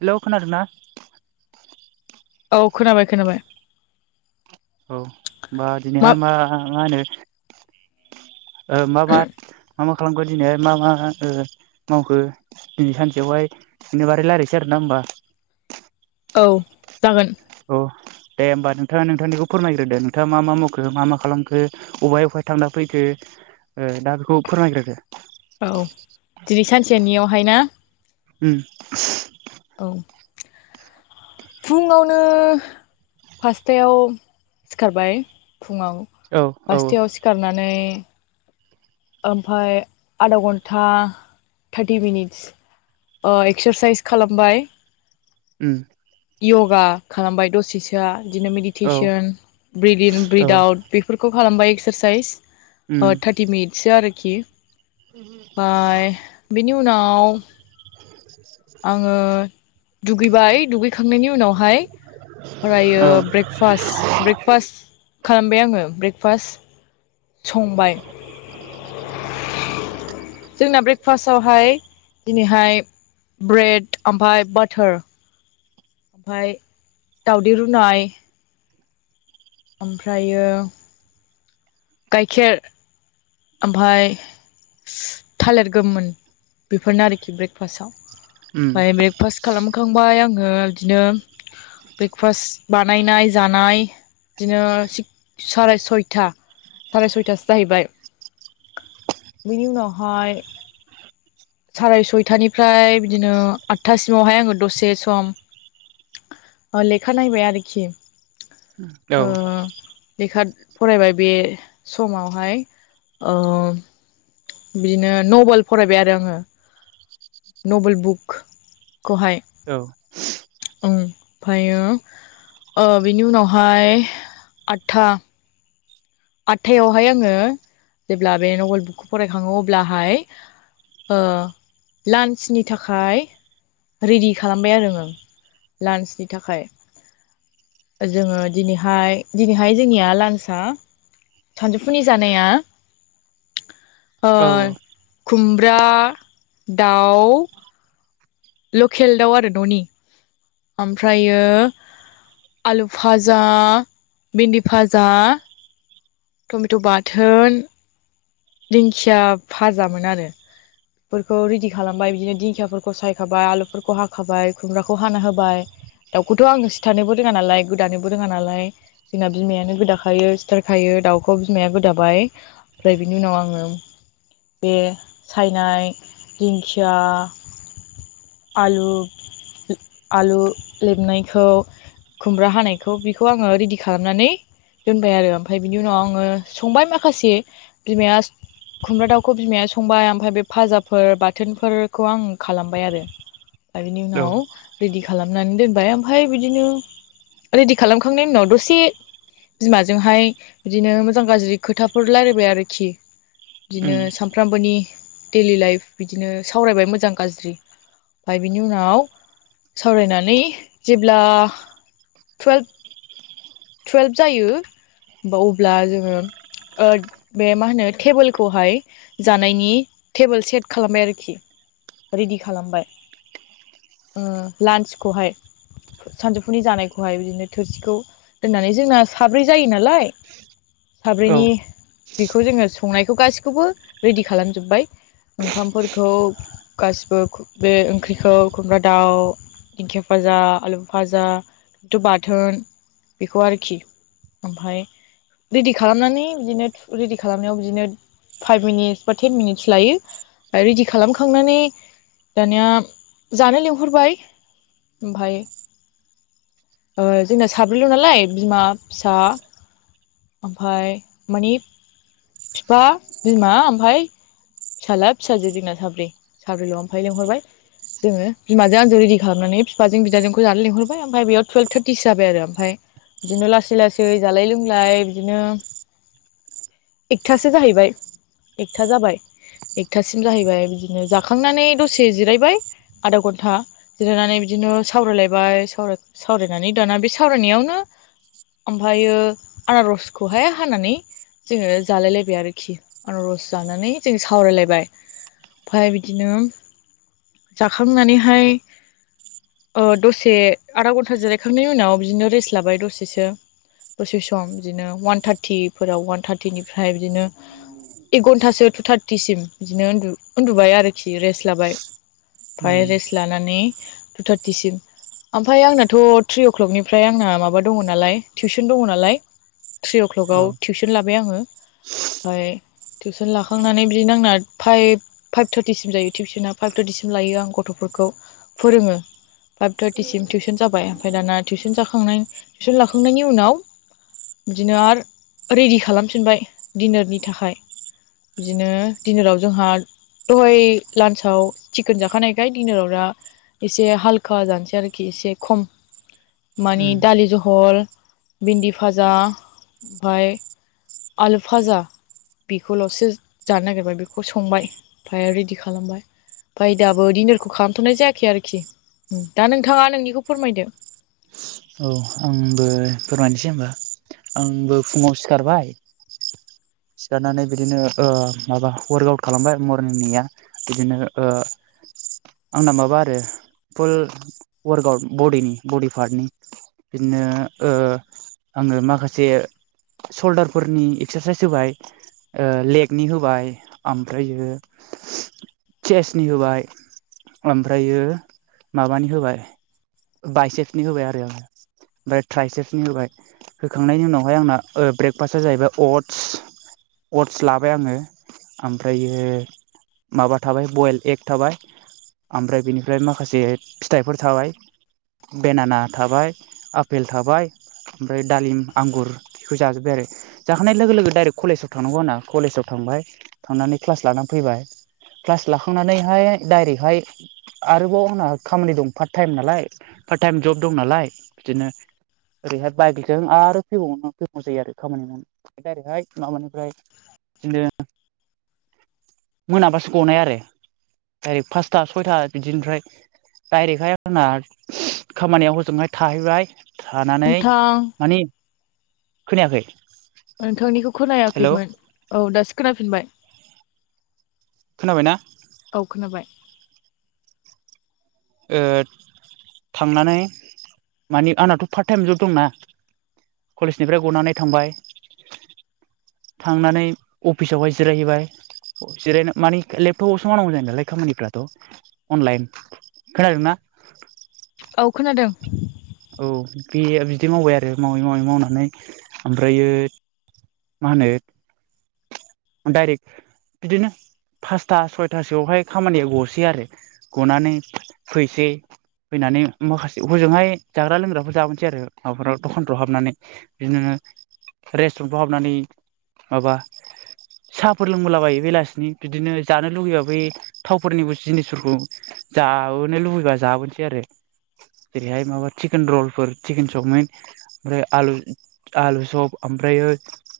Hello खोनादों ना? औ खोनाबाय खोनाबाय। औ होमबा दिनैहाय मा मा होनो ओ मा मा मा मा खालामखो दिनैहाय मा मा ओ मावखो दिनै सानसेयावहाय बिनि बारै लायरायसै आरोना होमबा? औ जागोन। औ दे होमबा नोंथाङा नोंथांनिखौ फोरमायग्रोदो नोंथाङा मा मा मावखो मा मा खालामखो? अबाहाय अबेहाय थांना फैखो ओ दा बेखौ फोरमायग्रोदो। औ दिनै सानसेनियावहाय ना उम औ फुङावनो फासथायाव सिखारबाय फुङाव औ औ फास्टायाव सिखारनानै ओमफ्राय आधा घन्टा थार्टि मिनिटस अ एक्सारसाइस खालामबाय उम य'गा खालामबाय दसेसोआ बिदिनो औ मेडिटेसन ब्रिदिन औ ब्रिद आउट बेफोरखौ खालामबाय एक्सारसाइस उम ओ थार्टि मिनिटसो आरोखि ओय बेनि उनाव आङो दुगैबाय दुगैखांनायनि उनावहाय फरायो औ ब्रेक फास्ट ब्रेकफास्ट खालामबाय आङो ब्रेकफास्ट संबाय। जोंना ब्रेकफास्टावहाय दिनैहाय ब्रेड ओमफ्राय बाटार ओमफाय दावदै रुनाय ओमफ्रायो गाइखेर ओमफाय थालिर गोमोन बेफोरनो आरोखि ब्रेकफास्टाव। उम ओमफाय ब्रेकफास्ट खालामखांबाय आङो इदिनो ब्रेकफास्ट बानायनाय जानाय इदिनो साराय सयथा साराय सयथासो जाहैबाय। बिनि उनावहाय साराय सयथानिफ्राय बिदिनो आठथासिमावहाय आङो दसे सम ओ लेखा नायबाय आरोखि औ ओ लेखाद फरायबाय बे समावहाय ओ बिदिनो नभेल फरायबाय आरो आङो नभेल बुकखौहाय औ ओं ओमफायो ओ बिनि उनावहाय आदथा आटथायावहाय आङो जेब्ला बे नभेल बुकखौ फरायखाङो अब्लाहाय ओ लान्सनि थाखाय रेडि खालामबाय आरो आं लान्चनि थाखाय। जोङो दिनैहाय दिनैहाय जोंनिया लान्सआ सानजौफुनि जानाया ओ औ खुमब्रा दाउ लकेल दाउ आरो द'नि ओमफ्रायो आलु फाजा भिन्दि फाजा टमेट' बाथोन दिंखिया फाजामोन आरो फोरखौ रेदि खालामबाय बिदिनो दिंखियाफोरखौ साय हाखाबाय आलुफोरखौ हाखाबाय खुमब्राखौ हाना होबाय दाउखौथ' आङो सिथानोबो रोङा नालाय गोदानोबो रोङा नालाय जोंना बिमायानो गोदाखायो सिथारखायो दाउखौ बिमाया गोदाबाय। ओमफ्राय बेनि उनाव आङो बे सायनाय दिंखिया आलु आलु लेबनायखौ खुमब्रा हानायखौ बेखौ आङो रेडि खालामनानै दोनबाय आरो ओमफाय बिनि उनाव आङो संबाय माखासे बिमाया खुमब्रा दाउखौ बिमाया संबाय ओमफाय बे फाजाफोर बाथोनफोरखौ आं खालामबाय आरो। दा बिनि उनाव रेडि खालामनानै दोनबाय ओमफाय बिदिनो रेडि खालामखांनायनि उनाव दसे बिमाजोंहाय बिदिनो मोजां गाज्रि खोथाफोर लायरायबाय आरोखि। बिदिनो उम सामफ्रामबोनि दैलि लाइफ बिदिनो सावरायबाय मोजां गाज्रि। फाय बिनि उनाव सावरायनानै जेब्ला टुयेल्भ टुवेल्भ जायो होमबा अब्ला जोङो बे मा होनो टेबोलखौहाय जानायनि टेबोल सेट खालामबाय आरोखि रेडि खालामबाय। ओ लान्सखौहाय सानजौफुनि जानायखौहाय बिदिनो थोरसिखौ दोननानै जोंना साब्रै जायो नालाय औ साब्रैनि बिखौ जोङो संनायखौ गासैखौबो रेडि खालामजोब्बाय ओंखामफोरखौ गासिबो बे ओंख्रिखौ खुमब्रा दाउ दिंखिया फाजा आलु फाजा थ' बाथोन बिखौ आरोखि ओमफाय रेडि खालामनानै दिनो रेडि खालामनायाव बिदिनो फाइभ मिनिटस बा टेन मिनिटस लायो रेडि खालामखांनानै दानिया जानो लिंहरबाय ओमफाय ओ जोंना साब्रैल' नालाय बिमा फिसा ओमफाय मानि बिफा बिमा ओमफाय फिसाला फिसाजो जोंना साब्रै साब्रैल' ओमफाय लेंहरबाय। जोङो बिमाजों आंजो रेडि खालामनानै बिफाजों बिदाजोंखौ जानो लेंहरबाय ओमफाय बेयाव टुवेल्भ थार्टिसो जाबाय आरो। ओमफाय बिदिनो लासै लासै जालाय लोंलाय बिदिनो एकथासो जाहैबाय एकथा जाबाय एकथासिम जाहैबाय बिदिनो जाखांनानै दसे जिरायबाय आधा घन्टा जिरायनानै बिदिनो सावरायलायबाय सावराय सवरायनानै दाना बेसा सावरायनायावनो ओमफ्रायो आनारसखौहाय हानानै जोङो जालाय लायबाय आरोखि आनारस जानानै जों सावरायलायबाय। ओमफाय बिदिनो जाखांनानैहाय ओ दसे आधा घन्टा जिरायखांनायनि उनाव बिदिनो रेस्ट लाबाय दसेसो। दसे सम बिदिनो अवान थारटिफोराव अवान थारटिनिफ्राय दिनो एक घन्टासो टु थार्टिसिम बिदिनो उन्दु उन्दुबाय आरोखि रेस्ट लाबाय। ओमफ्राय उम रेस्ट लानानै टु थार्टिसिम ओमफाय आंनाथ' थ्रि अक्लकनि फ्राय आंना माबा दङ नालाय टिउसन दङ नालाय थ्रि औ अक्लकआव टिउसन लाबाय आङो। ओमफाय टिउसन लाखांनानै बिदि आंना फाइभ फाइभ थार्टिसिम जायो टिउसना फाइभ थार्टिसिम लायो आं गथ'फोरखौ फोरोङो। फाइभ थार्टिसिम टिउसन जाबाय ओमफ्राय दाना टिउसन जाखांनाय टिउसन लाखांनायनि उनाव बिदिनो आरो रेडि खालामफिनबाय दिनारनि थाखाय। बिदिनो दिनाराव जोंहा दहाय लान्साव चिकेन जाखानायखाय डिनाराव दा एसे हालखा जानोसै आरोखि एसे खम। मानि उम दालि जहल भिन्दि भाजा ओमफाय आलु फाजा बेखौल'सो जानो नागेरबाय बेखौ संबाय ओमफ्राय रेडि खालामबाय। ओमफाय दाबो डिनारखौ खालामथ'नाय जायाखै आरोखि दा नोंथाङा नोंनिखौ फोरमायदो। औ आंबो दे फोरमायनोसै होमबा आंबो फुङाव सिखारबाय सिखारनानै बिदिनो ओ माबा वार्कआउट खालामबाय मरनिंनिया बिदिनो ओ आंना माबा आरो फुल वार्कआउट बडिनि बडि पार्टनि। बिदिनो ओ आङो माखासे सल्दारफोरनि एक्सारसाइस होबाय ओ लेगनि होबाय ओमफ्रायो चेसनि होबाय ओमफ्रायो माबानि होबाय बायसेकनि होबाय आरो आङो ट्राइसेपसनि होबाय होखांनायनि उनावहाय आंना ओ ब्रेकफास्टआ जाहैबाय अटस अटस लाबाय आङो ओमफ्रायो माबा थाबाय बयल एग थाबाय ओमफ्राय बेनिफ्राय माखासे फिथाइफोर थाबाय बेनाना थाबाय पेल थाबाय ओमफ्राय दालिम आंगुर बेखौ जाजोब्बाय आरो जाखांनाय लोगो लोगो डाइरेक्ट कलेजाव थांनांगौ आंना कलेजाव थांबाय थांनानै क्लास लानानै फैबाय क्लास लाखांनानैहाय डाइरेक्टहाय आरोबाव आंना खामानि दं पार्ट टाइम नालाय पार्ट टाइम जब दं नालाय बिदिनो ओरैहाय बाइकजों आरो फैबाव फैबावौ जायो आरो खामानि मावा ओरैहाय माबानिफ्राय दिनो मोनाबासो गनाय आरो डायरेक्ट फासथा सयथा बिदिनिफ्राय डाइरेक्टहाय आंना खामानियाव हजोंहाय थाहैबाय थानानै नोंथां मानि खोनायाखै नोंथांनिखौ हेलौ खोनायाखैमोन औ दासो खोनाफिनबाय खोनाबायना औ खोनाबाय थांनानै माने आंनाथ' फार्ट टाइम जब दंना कलेजनिफ्राय गनानै थांबाय थांनानै अफिसावहाय जिरायहैबाय जिरायनो मानि लेपटपावसो मावनांगौ जायो नालाय खामानिफ्राथ' अनलाइन खोनादों ना औ खोनादों औ बे बिदि मावबाय आरो मावै मावै मावनानै ओमफ्रायो मा होनो डाइरेक्ट बिदिनो फासथा सयथासोआवहाय खामानिया गसै आरो गनानै फैसै फैनानै माखासे हजोंहाय जाग्रा लोंग्राफोर जाबोनोसै आरो माबाफोराव दखानफ्राव हाबनानै बि नोङो रेस्टुरेन्टफ्राव हाबनानै माबा साहाफोर लोंबोलाबायो बेलासिनि बिदिनो जानो लुुबैबा बे थावफोरनिबो जिनिसफोरखौ जाबाोनो लुबैबा जाबोनोसै आरो जेरैहाय माबा चिकेन रलफोर चिकेन चावमिन ओमफ्राय आलु आलु सप ओमफ्रायो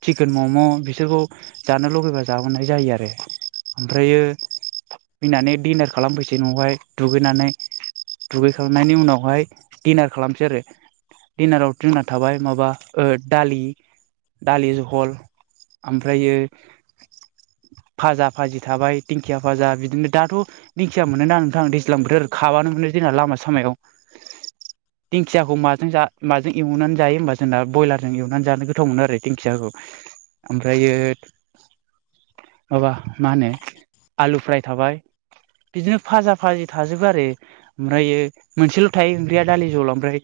चिकेन मम' बिसोरखौ जानो लुबैबा जाबोनाय जायो आरो ओमफ्रायो फैनानै डिनार खालामफैसै न'आवहाय दुगैनानै दुगैखांनायनि उनावहाय डिनार खालामसै आरो दिडिनाराव जोंना थाबाय माबा ओ दालि दालि जहल ओमफ्रायो भाजा भाजि थाबाय दिंखिया भाजा बिदिनो दाथ' दिंखिया मोनोना नोंथां दैज्लां बोथोर खाबानो मोनो जोंना लामा सामायाव दिंखियाखौ माजों जा माजों एवनानै जायो होमबा जोंना ब्रयलारजों एवनानै जानो गोथाव मोनो आरो दिंखियाखौ ओमफ्रायो माबा मा होनो आलु फ्राय थाबाय बिदिनो फाजा भाजि थाजोबो आरो ओमफ्राय मोनसेल' थायो ओंख्रिया दालि जहल ओमफ्राय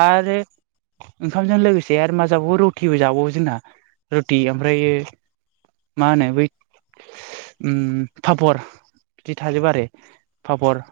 आरो ओंखामजों लोगोसे आरो मा जाबावो रटिबो जाबावो जोंना ति ओमफ्रायो मा होनो बै ओम पापर बिदि थाजोबो आरो पापर